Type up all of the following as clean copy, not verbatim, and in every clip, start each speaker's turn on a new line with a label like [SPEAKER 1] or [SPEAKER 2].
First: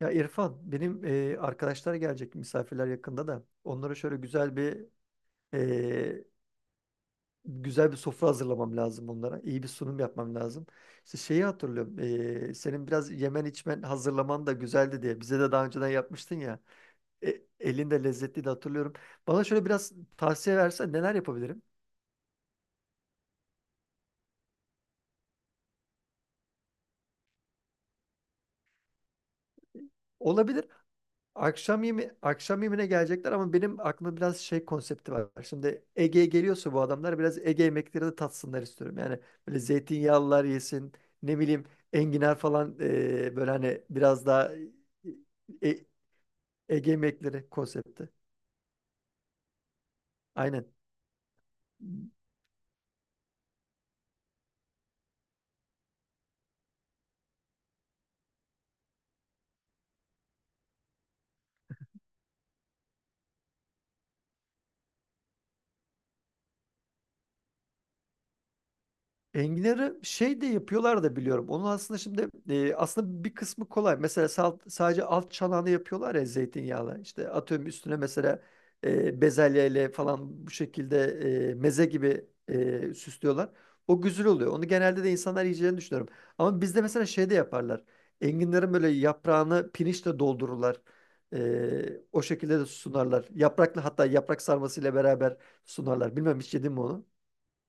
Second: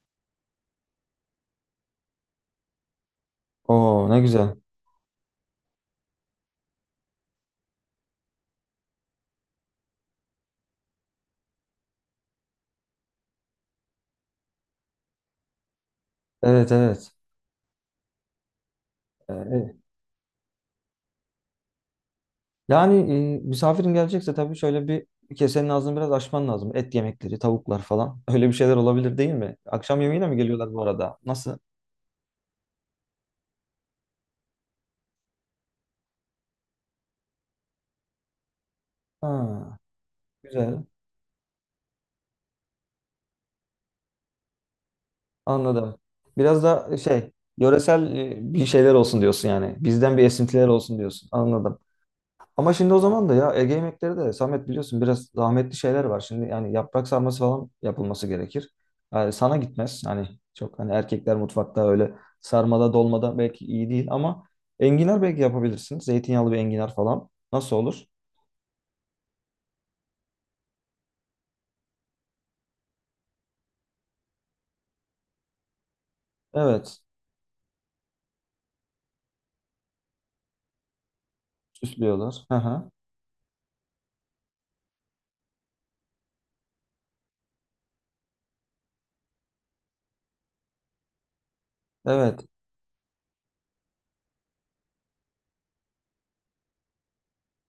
[SPEAKER 1] Ya İrfan, benim arkadaşlar gelecek misafirler yakında da onlara
[SPEAKER 2] Oo
[SPEAKER 1] şöyle
[SPEAKER 2] ne güzel.
[SPEAKER 1] güzel bir e, güzel bir sofra hazırlamam lazım onlara. İyi bir sunum yapmam lazım. İşte şeyi hatırlıyorum. Senin biraz yemen içmen hazırlaman da güzeldi diye. Bize de daha önceden yapmıştın ya.
[SPEAKER 2] Evet evet.
[SPEAKER 1] Elin de lezzetliydi hatırlıyorum. Bana şöyle
[SPEAKER 2] Evet.
[SPEAKER 1] biraz tavsiye versen neler yapabilirim?
[SPEAKER 2] Yani misafirin gelecekse tabii şöyle bir kesenin ağzını biraz açman lazım. Et yemekleri, tavuklar falan. Öyle bir şeyler olabilir değil mi? Akşam yemeğine mi
[SPEAKER 1] Olabilir.
[SPEAKER 2] geliyorlar bu arada? Nasıl?
[SPEAKER 1] Akşam yemeğine gelecekler ama benim aklımda biraz şey konsepti var. Şimdi Ege'ye geliyorsa bu adamlar biraz Ege yemekleri de tatsınlar istiyorum. Yani böyle
[SPEAKER 2] Ha,
[SPEAKER 1] zeytinyağlılar
[SPEAKER 2] güzel.
[SPEAKER 1] yesin, ne bileyim enginar falan böyle hani biraz daha e-
[SPEAKER 2] Anladım. Biraz
[SPEAKER 1] Ege
[SPEAKER 2] da şey,
[SPEAKER 1] yemekleri konsepti.
[SPEAKER 2] yöresel bir şeyler olsun diyorsun yani. Bizden bir esintiler
[SPEAKER 1] Aynen.
[SPEAKER 2] olsun diyorsun. Anladım. Ama şimdi o zaman da ya Ege yemekleri de Samet biliyorsun biraz zahmetli şeyler var. Şimdi yani yaprak sarması falan yapılması gerekir. Yani sana gitmez. Hani çok hani erkekler mutfakta öyle sarmada dolmada belki iyi değil ama enginar belki yapabilirsin. Zeytinyağlı bir enginar falan. Nasıl olur?
[SPEAKER 1] Enginarı şey de yapıyorlar da biliyorum. Onun aslında şimdi aslında bir kısmı kolay. Mesela sadece alt çanağını yapıyorlar ya zeytinyağla.
[SPEAKER 2] Evet.
[SPEAKER 1] İşte atıyorum üstüne mesela bezelyeyle falan bu şekilde meze gibi
[SPEAKER 2] Süslüyorlar. Hı hı.
[SPEAKER 1] süslüyorlar. O güzel oluyor. Onu genelde de insanlar yiyeceğini düşünüyorum. Ama bizde mesela şey de yaparlar. Enginlerin böyle yaprağını pirinçle doldururlar. O
[SPEAKER 2] Evet.
[SPEAKER 1] şekilde de sunarlar. Yapraklı hatta yaprak sarmasıyla beraber sunarlar. Bilmem hiç yedin mi onu?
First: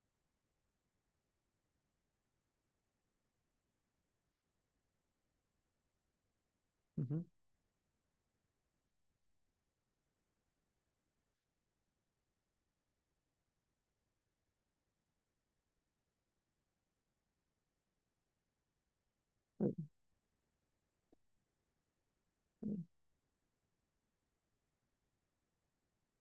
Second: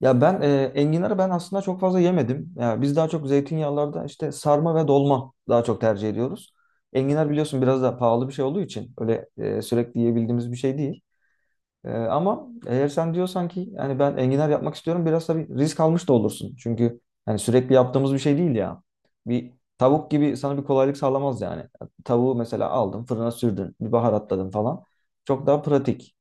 [SPEAKER 2] Ya ben enginarı ben aslında çok fazla yemedim. Ya biz daha çok zeytinyağlarda işte sarma ve dolma daha çok tercih ediyoruz.
[SPEAKER 1] Hı hı.
[SPEAKER 2] Enginar biliyorsun biraz da pahalı bir şey olduğu için öyle sürekli yiyebildiğimiz bir şey değil. Ama eğer sen diyorsan ki yani ben enginar yapmak istiyorum biraz tabii risk almış da olursun. Çünkü yani sürekli yaptığımız bir şey değil ya. Bir tavuk gibi sana bir kolaylık sağlamaz yani. Tavuğu mesela aldın fırına sürdün bir baharatladın falan. Çok daha pratik.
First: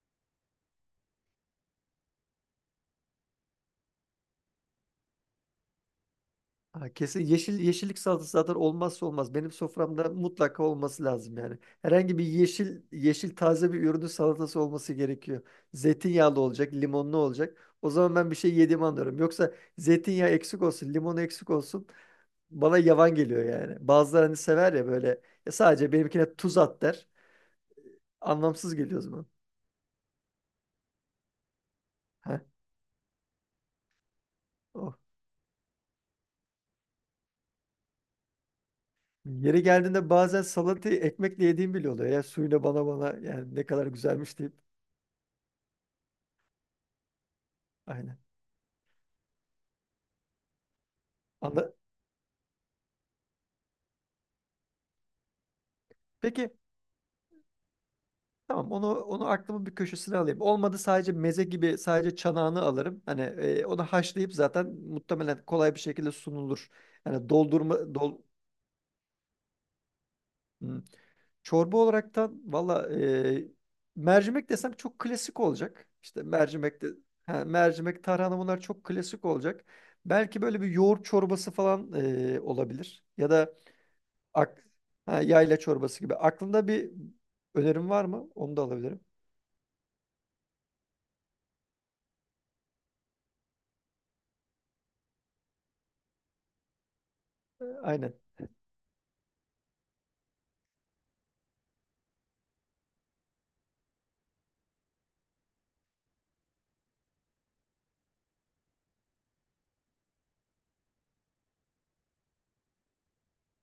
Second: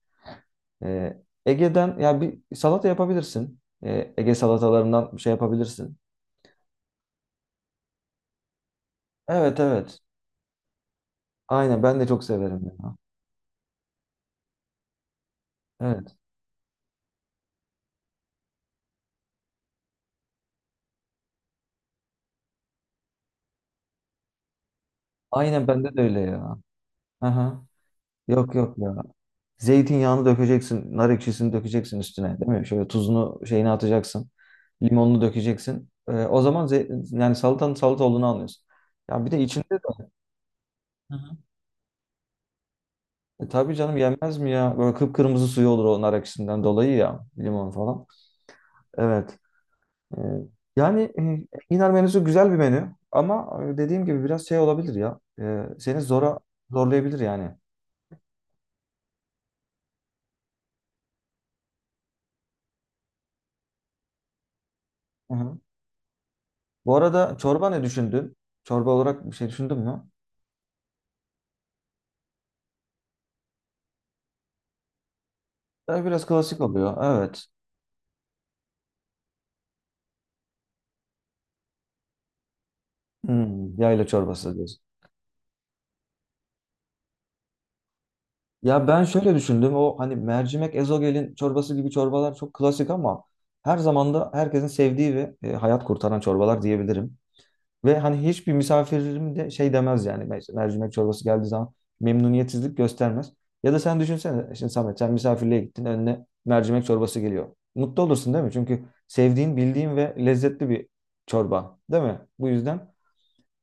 [SPEAKER 2] Ege'den ya bir salata yapabilirsin. Ege salatalarından bir şey yapabilirsin.
[SPEAKER 1] Ha, kesin yeşil yeşillik salatası zaten olmazsa olmaz. Benim
[SPEAKER 2] Evet evet.
[SPEAKER 1] soframda mutlaka olması lazım yani.
[SPEAKER 2] Aynen ben de
[SPEAKER 1] Herhangi
[SPEAKER 2] çok
[SPEAKER 1] bir
[SPEAKER 2] severim
[SPEAKER 1] yeşil
[SPEAKER 2] ya.
[SPEAKER 1] yeşil taze bir ürünün salatası olması gerekiyor.
[SPEAKER 2] Evet.
[SPEAKER 1] Zeytinyağlı olacak, limonlu olacak. O zaman ben bir şey yediğimi anlıyorum. Yoksa zeytinyağı eksik olsun, limonu eksik olsun yavan geliyor yani. Bazıları hani sever ya böyle, "Ya
[SPEAKER 2] Aynen
[SPEAKER 1] sadece
[SPEAKER 2] bende de öyle
[SPEAKER 1] benimkine
[SPEAKER 2] ya.
[SPEAKER 1] tuz at," der.
[SPEAKER 2] Aha. Yok
[SPEAKER 1] Anlamsız
[SPEAKER 2] yok ya.
[SPEAKER 1] geliyor o zaman.
[SPEAKER 2] Zeytinyağını dökeceksin, nar ekşisini dökeceksin üstüne,
[SPEAKER 1] Heh,
[SPEAKER 2] değil mi? Şöyle tuzunu şeyini atacaksın,
[SPEAKER 1] oh.
[SPEAKER 2] limonunu dökeceksin. O zaman yani salatanın salata olduğunu anlıyorsun. Ya bir de
[SPEAKER 1] Yeri
[SPEAKER 2] içinde de.
[SPEAKER 1] geldiğinde bazen salatayı
[SPEAKER 2] Hı hı.
[SPEAKER 1] ekmekle yediğim bile oluyor. Ya suyla bana yani ne
[SPEAKER 2] Tabii
[SPEAKER 1] kadar
[SPEAKER 2] canım yenmez
[SPEAKER 1] güzelmiş
[SPEAKER 2] mi
[SPEAKER 1] deyip.
[SPEAKER 2] ya? Böyle kıpkırmızı suyu olur o nar ekşisinden dolayı ya, limon falan.
[SPEAKER 1] Aynen.
[SPEAKER 2] Evet. Ee, Yani
[SPEAKER 1] Anla-
[SPEAKER 2] enginar menüsü güzel bir menü ama dediğim gibi biraz şey olabilir ya. Seni zora
[SPEAKER 1] Peki
[SPEAKER 2] zorlayabilir yani.
[SPEAKER 1] tamam onu aklımın bir köşesine alayım. Olmadı sadece meze gibi sadece çanağını alırım. Hani onu haşlayıp zaten
[SPEAKER 2] Hı
[SPEAKER 1] muhtemelen
[SPEAKER 2] hı.
[SPEAKER 1] kolay bir şekilde sunulur.
[SPEAKER 2] Bu
[SPEAKER 1] Yani
[SPEAKER 2] arada çorba ne
[SPEAKER 1] doldurma dol
[SPEAKER 2] düşündün? Çorba olarak bir şey düşündün mü?
[SPEAKER 1] Hmm. Çorba olaraktan valla mercimek desem çok klasik olacak.
[SPEAKER 2] Ya
[SPEAKER 1] İşte
[SPEAKER 2] biraz klasik
[SPEAKER 1] mercimek de
[SPEAKER 2] oluyor. Evet.
[SPEAKER 1] ha, mercimek tarhana bunlar çok klasik olacak. Belki böyle bir yoğurt çorbası falan olabilir. Ya da
[SPEAKER 2] Hmm, yayla çorbası
[SPEAKER 1] ak,
[SPEAKER 2] diyorsun.
[SPEAKER 1] ha, yayla çorbası gibi. Aklında bir önerim var mı? Onu da
[SPEAKER 2] Ya
[SPEAKER 1] alabilirim.
[SPEAKER 2] ben şöyle düşündüm. O hani mercimek ezogelin çorbası gibi çorbalar çok klasik ama her zaman da herkesin sevdiği ve hayat kurtaran çorbalar diyebilirim. Ve
[SPEAKER 1] Aynen.
[SPEAKER 2] hani hiçbir misafirim de şey demez yani mercimek çorbası geldiği zaman memnuniyetsizlik göstermez. Ya da sen düşünsene şimdi Samet sen misafirliğe gittin önüne mercimek çorbası geliyor. Mutlu olursun değil mi? Çünkü sevdiğin, bildiğin ve lezzetli bir çorba değil mi? Bu yüzden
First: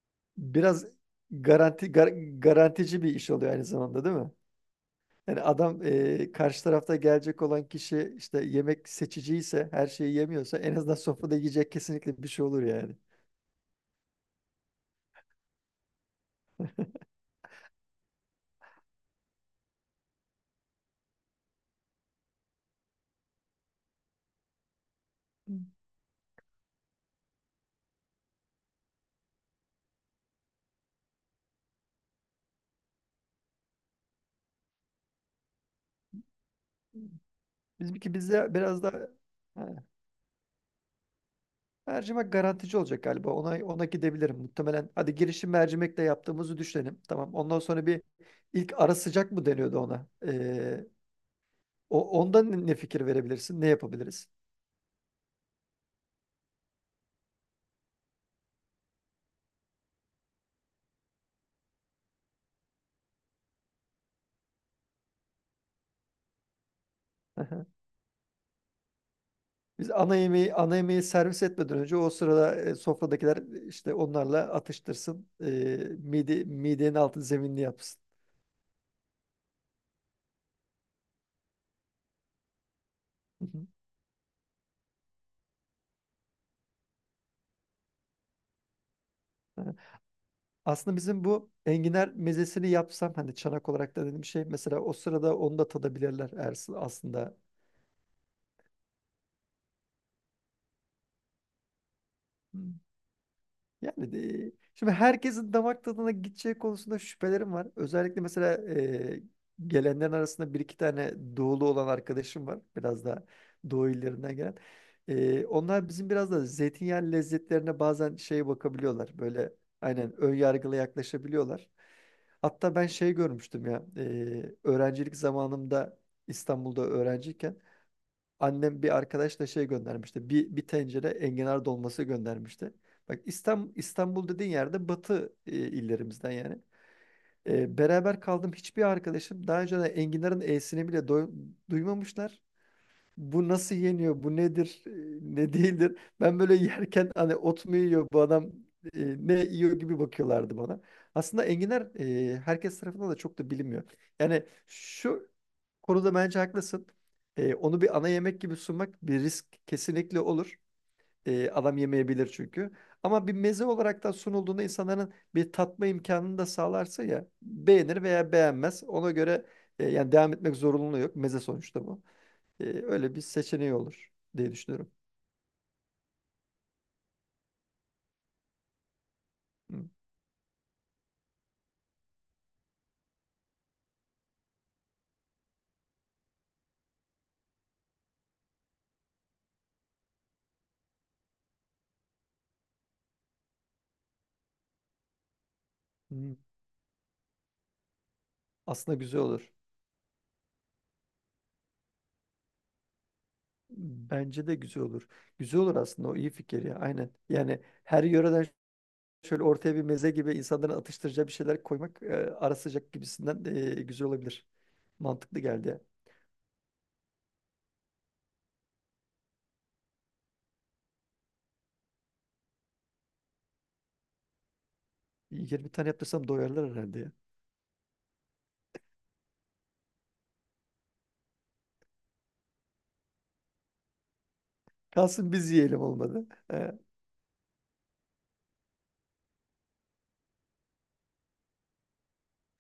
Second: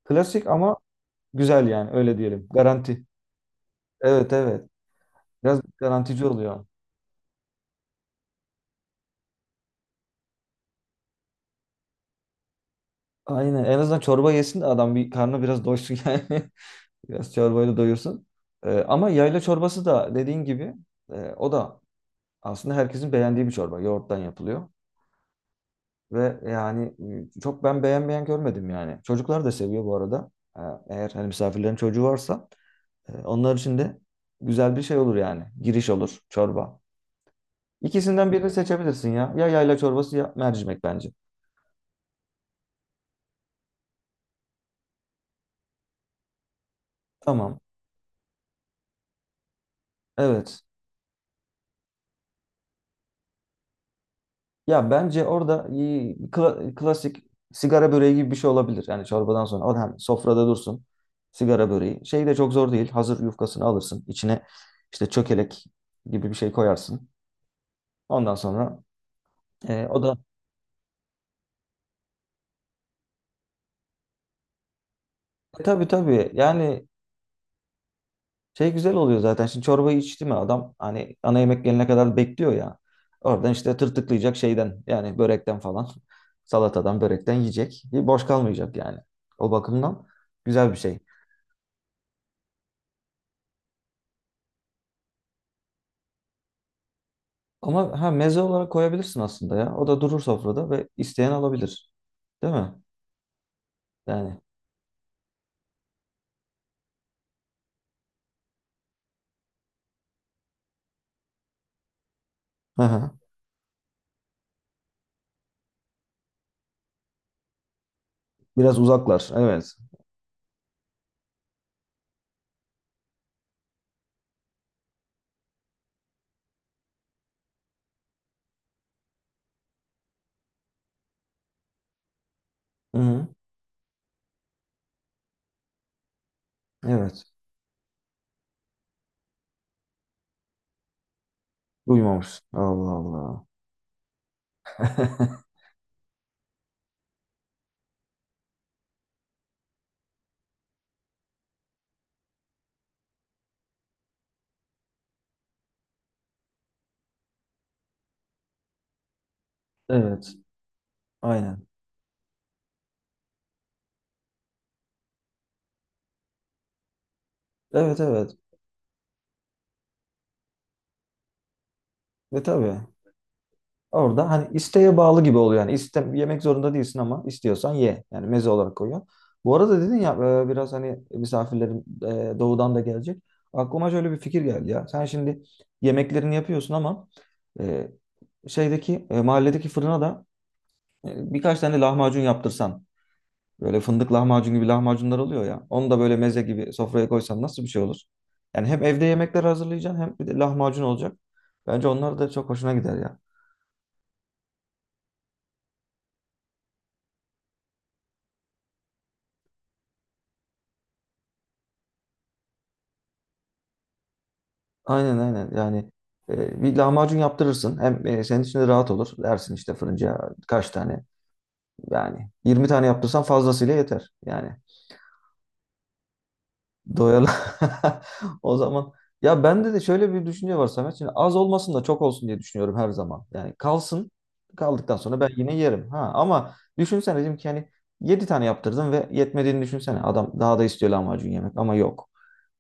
[SPEAKER 2] klasik ama
[SPEAKER 1] Biraz
[SPEAKER 2] güzel yani öyle diyelim.
[SPEAKER 1] garantici
[SPEAKER 2] Garanti.
[SPEAKER 1] bir iş oluyor aynı zamanda değil mi?
[SPEAKER 2] Evet evet.
[SPEAKER 1] Yani
[SPEAKER 2] Biraz
[SPEAKER 1] adam
[SPEAKER 2] garantici
[SPEAKER 1] karşı
[SPEAKER 2] oluyor.
[SPEAKER 1] tarafta gelecek olan kişi işte yemek seçici ise her şeyi yemiyorsa en azından sofrada yiyecek kesinlikle bir şey olur yani.
[SPEAKER 2] Aynen. En azından çorba yesin de adam bir karnı biraz doysun yani. Biraz çorbayla doyursun. Ama yayla çorbası da dediğin gibi o da aslında herkesin beğendiği bir çorba. Yoğurttan yapılıyor. Ve yani çok ben beğenmeyen görmedim yani. Çocuklar da seviyor bu arada. Ee, Eğer hani misafirlerin çocuğu varsa onlar için de güzel bir şey olur yani. Giriş olur çorba.
[SPEAKER 1] Bizimki
[SPEAKER 2] İkisinden birini
[SPEAKER 1] bizde biraz daha
[SPEAKER 2] seçebilirsin ya. Ya yayla
[SPEAKER 1] ha,
[SPEAKER 2] çorbası ya mercimek bence.
[SPEAKER 1] mercimek garantici olacak galiba. Ona gidebilirim muhtemelen. Hadi girişim mercimekle yaptığımızı düşünelim. Tamam.
[SPEAKER 2] Tamam.
[SPEAKER 1] Ondan sonra bir ilk ara sıcak mı deniyordu ona?
[SPEAKER 2] Evet.
[SPEAKER 1] O ondan ne fikir verebilirsin? Ne yapabiliriz?
[SPEAKER 2] Ya bence orada klasik sigara böreği gibi bir şey olabilir. Yani çorbadan sonra o hem sofrada dursun sigara böreği. Şey de çok zor değil. Hazır yufkasını alırsın. İçine işte çökelek gibi bir şey koyarsın. Ondan sonra
[SPEAKER 1] Biz
[SPEAKER 2] o da
[SPEAKER 1] ana yemeği servis etmeden önce o sırada sofradakiler işte onlarla atıştırsın. E,
[SPEAKER 2] tabii tabii yani
[SPEAKER 1] midenin altı zeminli yapsın.
[SPEAKER 2] şey güzel oluyor zaten. Şimdi çorbayı içti mi adam hani ana yemek gelene kadar bekliyor ya.
[SPEAKER 1] Hı
[SPEAKER 2] Oradan
[SPEAKER 1] hı.
[SPEAKER 2] işte tırtıklayacak şeyden yani börekten falan salatadan börekten yiyecek. Boş kalmayacak yani. O
[SPEAKER 1] Ha.
[SPEAKER 2] bakımdan güzel bir
[SPEAKER 1] Aslında
[SPEAKER 2] şey.
[SPEAKER 1] bizim bu enginar mezesini yapsam hani çanak olarak da dediğim şey mesela o sırada onu da tadabilirler Ersin aslında.
[SPEAKER 2] Ama ha meze olarak koyabilirsin aslında ya. O da durur sofrada ve isteyen alabilir. Değil mi? Yani.
[SPEAKER 1] Şimdi herkesin damak tadına gideceği konusunda şüphelerim var. Özellikle mesela gelenlerin arasında bir iki tane doğulu olan arkadaşım var.
[SPEAKER 2] Hı
[SPEAKER 1] Biraz
[SPEAKER 2] hı.
[SPEAKER 1] daha doğu illerinden gelen. E, onlar bizim biraz da zeytinyağı lezzetlerine bazen şey
[SPEAKER 2] Biraz
[SPEAKER 1] bakabiliyorlar.
[SPEAKER 2] uzaklar.
[SPEAKER 1] Böyle
[SPEAKER 2] Evet.
[SPEAKER 1] aynen ön yargılı yaklaşabiliyorlar. Hatta ben şey görmüştüm ya. Öğrencilik zamanımda İstanbul'da öğrenciyken annem bir arkadaşla şey göndermişti. Bir tencere enginar dolması göndermişti.
[SPEAKER 2] Hı
[SPEAKER 1] Bak
[SPEAKER 2] hı.
[SPEAKER 1] İstanbul dediğin yerde batı illerimizden yani.
[SPEAKER 2] Evet.
[SPEAKER 1] E, beraber kaldım hiçbir arkadaşım daha önce de enginarın e'sini bile duymamışlar,
[SPEAKER 2] Duymamış. Allah Allah.
[SPEAKER 1] bu nasıl yeniyor, bu nedir, ne değildir. Ben böyle yerken hani ot mu yiyor bu adam, ne yiyor gibi bakıyorlardı bana. Aslında enginar herkes tarafından da çok da bilinmiyor. Yani şu konuda bence haklısın. E, onu bir ana yemek gibi sunmak bir risk kesinlikle
[SPEAKER 2] Evet.
[SPEAKER 1] olur. E,
[SPEAKER 2] Aynen.
[SPEAKER 1] adam yemeyebilir çünkü. Ama bir meze olarak da sunulduğunda insanların bir tatma imkanını da sağlarsa ya
[SPEAKER 2] Evet
[SPEAKER 1] beğenir
[SPEAKER 2] evet.
[SPEAKER 1] veya beğenmez. Ona göre yani devam etmek zorunluluğu yok. Meze sonuçta bu.
[SPEAKER 2] Ve
[SPEAKER 1] E,
[SPEAKER 2] tabii.
[SPEAKER 1] öyle bir seçeneği olur
[SPEAKER 2] Orada hani
[SPEAKER 1] diye düşünüyorum.
[SPEAKER 2] isteğe bağlı gibi oluyor yani. İste, yemek zorunda değilsin ama istiyorsan ye. Yani meze olarak koyuyor. Bu arada
[SPEAKER 1] Hı.
[SPEAKER 2] dedin ya biraz hani misafirlerim doğudan da gelecek. Aklıma şöyle bir fikir geldi ya. Sen şimdi yemeklerini yapıyorsun ama e, şeydeki mahalledeki fırına da birkaç tane lahmacun yaptırsan. Böyle fındık lahmacun gibi lahmacunlar oluyor ya. Onu da böyle
[SPEAKER 1] Hı.
[SPEAKER 2] meze gibi sofraya koysan nasıl bir şey olur? Yani hem
[SPEAKER 1] Aslında
[SPEAKER 2] evde
[SPEAKER 1] güzel
[SPEAKER 2] yemekler
[SPEAKER 1] olur.
[SPEAKER 2] hazırlayacaksın hem bir de lahmacun olacak. Bence onlar da çok hoşuna gider ya.
[SPEAKER 1] Bence de güzel olur. Güzel olur aslında o iyi fikir ya aynen. Yani her yöreden şöyle ortaya bir meze gibi insanların atıştıracağı bir şeyler koymak ara sıcak gibisinden güzel olabilir.
[SPEAKER 2] Aynen
[SPEAKER 1] Mantıklı
[SPEAKER 2] aynen
[SPEAKER 1] geldi ya.
[SPEAKER 2] yani bir lahmacun yaptırırsın hem senin için de rahat olur dersin işte fırıncıya kaç tane yani 20 tane yaptırsan fazlasıyla yeter yani
[SPEAKER 1] 20 tane yaptırsam doyarlar herhalde ya.
[SPEAKER 2] doyalı. O zaman ya bende de şöyle bir düşünce var Samet. Şimdi az olmasın da çok olsun diye düşünüyorum her zaman yani kalsın. Kaldıktan sonra ben
[SPEAKER 1] Kalsın biz
[SPEAKER 2] yine
[SPEAKER 1] yiyelim
[SPEAKER 2] yerim ha
[SPEAKER 1] olmadı.
[SPEAKER 2] ama
[SPEAKER 1] E,
[SPEAKER 2] düşünsene dedim ki hani 7 tane yaptırdım ve yetmediğini düşünsene adam daha da istiyor lahmacun yemek ama yok.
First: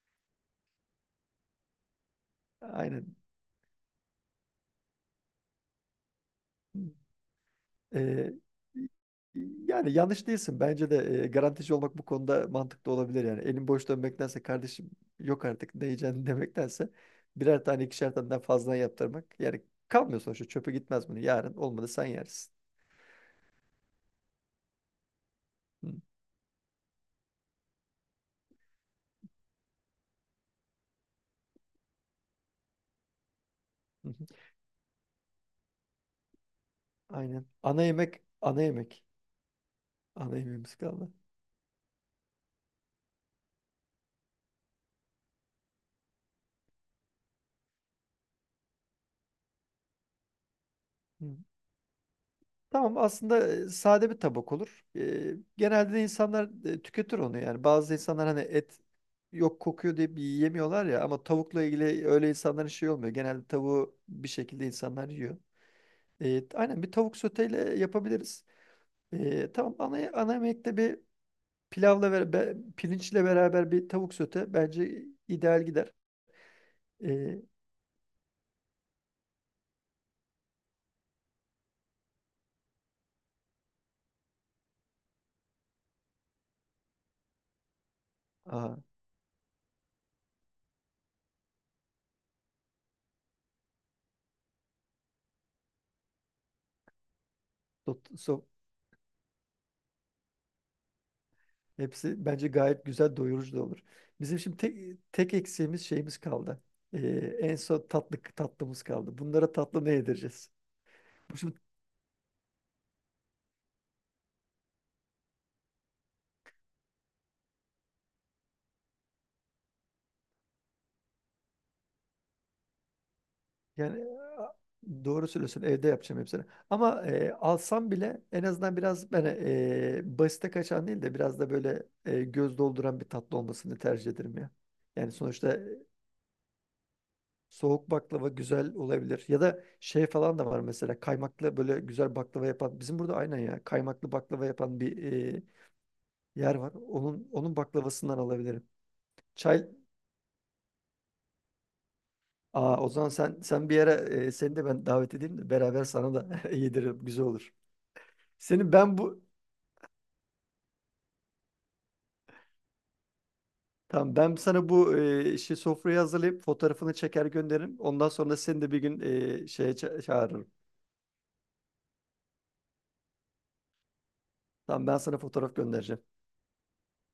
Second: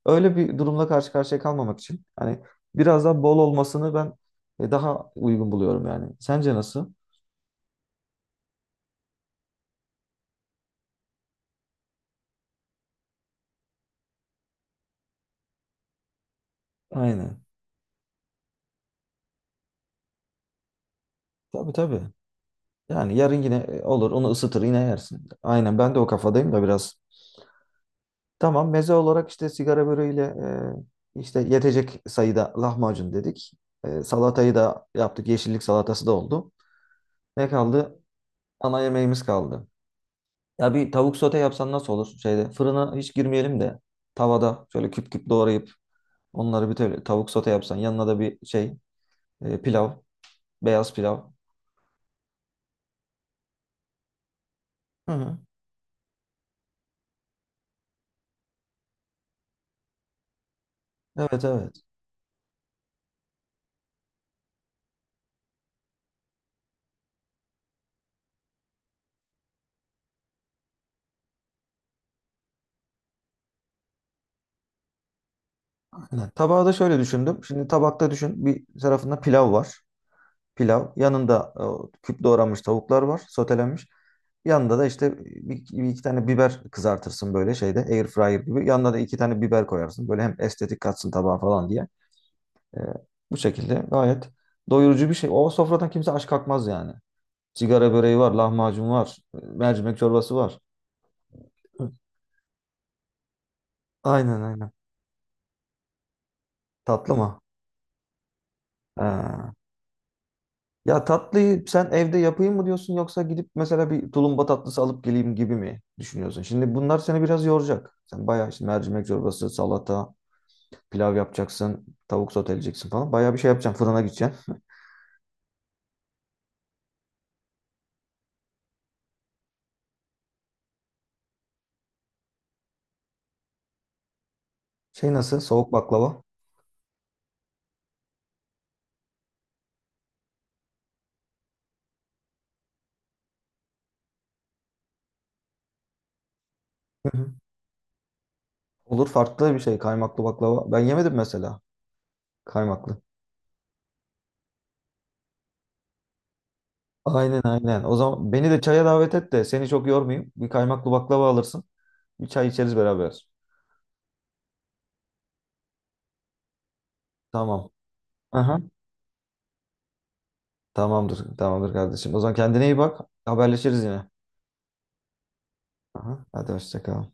[SPEAKER 2] Öyle bir durumla karşı karşıya kalmamak için hani biraz
[SPEAKER 1] aynen.
[SPEAKER 2] daha bol olmasını ben daha uygun buluyorum yani. Sence nasıl?
[SPEAKER 1] Ee, Yani yanlış değilsin. Bence de garantici olmak bu konuda mantıklı olabilir yani. Elin boş dönmektense kardeşim, yok artık ne yiyeceğini demektense
[SPEAKER 2] Aynen.
[SPEAKER 1] birer tane ikişer tane daha fazla yaptırmak. Yani kalmıyor sonuçta çöpe gitmez bunu. Yarın
[SPEAKER 2] Tabii
[SPEAKER 1] olmadı
[SPEAKER 2] tabii.
[SPEAKER 1] sen yersin.
[SPEAKER 2] Yani yarın yine olur onu ısıtır yine yersin. Aynen
[SPEAKER 1] Hı,
[SPEAKER 2] ben de o kafadayım da biraz. Tamam meze olarak işte sigara böreğiyle işte yetecek sayıda lahmacun dedik.
[SPEAKER 1] hı, hı.
[SPEAKER 2] Salatayı da yaptık. Yeşillik salatası da oldu.
[SPEAKER 1] Aynen.
[SPEAKER 2] Ne kaldı?
[SPEAKER 1] Ana
[SPEAKER 2] Ana
[SPEAKER 1] yemek.
[SPEAKER 2] yemeğimiz kaldı.
[SPEAKER 1] Ana
[SPEAKER 2] Ya
[SPEAKER 1] yemeğimiz
[SPEAKER 2] bir
[SPEAKER 1] kaldı.
[SPEAKER 2] tavuk sote yapsan nasıl olur? Şeyde fırına hiç girmeyelim de tavada şöyle küp küp doğrayıp onları bir tavuk sote yapsan yanına da bir şey pilav, beyaz pilav.
[SPEAKER 1] Hı. Tamam aslında sade bir tabak olur.
[SPEAKER 2] Hı
[SPEAKER 1] E,
[SPEAKER 2] hı.
[SPEAKER 1] genelde de insanlar tüketir onu yani. Bazı insanlar hani et yok kokuyor diye bir yiyemiyorlar ya ama
[SPEAKER 2] Evet
[SPEAKER 1] tavukla
[SPEAKER 2] evet.
[SPEAKER 1] ilgili öyle insanların şey olmuyor. Genelde tavuğu bir şekilde insanlar yiyor. E, aynen bir tavuk soteyle yapabiliriz. E, tamam ana yemekte bir pilavla ve pirinçle beraber bir tavuk sote bence ideal gider.
[SPEAKER 2] Aynen. Tabağı da şöyle
[SPEAKER 1] E,
[SPEAKER 2] düşündüm. Şimdi tabakta düşün bir tarafında pilav var. Pilav. Yanında küp doğranmış tavuklar var. Sotelenmiş. Yanında da işte bir iki tane biber kızartırsın böyle şeyde air fryer gibi. Yanına da iki tane biber koyarsın. Böyle hem estetik katsın tabağa falan diye. Ee, Bu şekilde gayet doyurucu bir şey. O sofradan kimse aç kalkmaz yani. Sigara böreği var,
[SPEAKER 1] aa,
[SPEAKER 2] lahmacun var, mercimek çorbası var.
[SPEAKER 1] hepsi bence gayet güzel doyurucu da olur. Bizim
[SPEAKER 2] Aynen
[SPEAKER 1] şimdi
[SPEAKER 2] aynen.
[SPEAKER 1] tek eksiğimiz şeyimiz kaldı. Ee,
[SPEAKER 2] Tatlı mı?
[SPEAKER 1] en son tatlımız kaldı.
[SPEAKER 2] Ha.
[SPEAKER 1] Bunlara tatlı ne yedireceğiz?
[SPEAKER 2] Ya
[SPEAKER 1] Şimdi
[SPEAKER 2] tatlıyı sen evde yapayım mı diyorsun yoksa gidip mesela bir tulumba tatlısı alıp geleyim gibi mi düşünüyorsun? Şimdi bunlar seni biraz yoracak. Sen bayağı işte mercimek çorbası, salata, pilav yapacaksın, tavuk soteleyeceksin falan. Bayağı bir şey yapacaksın.
[SPEAKER 1] yani
[SPEAKER 2] Fırına gideceksin.
[SPEAKER 1] doğru söylüyorsun evde yapacağım hepsini. Ama alsam bile en azından biraz ben basite kaçan değil de biraz da böyle göz dolduran bir tatlı olmasını tercih ederim ya.
[SPEAKER 2] Şey
[SPEAKER 1] Yani
[SPEAKER 2] nasıl?
[SPEAKER 1] sonuçta
[SPEAKER 2] Soğuk baklava.
[SPEAKER 1] soğuk baklava güzel olabilir. Ya da şey falan da var mesela kaymaklı böyle güzel baklava yapan. Bizim burada aynen ya kaymaklı baklava yapan bir e, yer var.
[SPEAKER 2] Hı
[SPEAKER 1] Onun
[SPEAKER 2] hı.
[SPEAKER 1] onun baklavasından alabilirim.
[SPEAKER 2] Olur farklı bir
[SPEAKER 1] Çay
[SPEAKER 2] şey. Kaymaklı baklava. Ben yemedim mesela.
[SPEAKER 1] Aa, o
[SPEAKER 2] Kaymaklı.
[SPEAKER 1] zaman sen bir yere seni de ben davet edeyim de beraber sana da yediririm. Güzel
[SPEAKER 2] Aynen
[SPEAKER 1] olur.
[SPEAKER 2] aynen. O zaman beni de
[SPEAKER 1] Senin
[SPEAKER 2] çaya
[SPEAKER 1] ben
[SPEAKER 2] davet
[SPEAKER 1] bu
[SPEAKER 2] et de seni çok yormayayım. Bir kaymaklı baklava alırsın. Bir çay içeriz beraber.
[SPEAKER 1] Tamam ben sana bu şey sofrayı hazırlayıp fotoğrafını çeker
[SPEAKER 2] Tamam.
[SPEAKER 1] gönderirim. Ondan sonra
[SPEAKER 2] Aha.
[SPEAKER 1] seni de bir gün şeye çağırırım.
[SPEAKER 2] Tamamdır, tamamdır kardeşim. O zaman kendine iyi bak. Haberleşiriz yine.
[SPEAKER 1] Tamam ben sana fotoğraf göndereceğim.
[SPEAKER 2] Aha, hadi hoşça kal.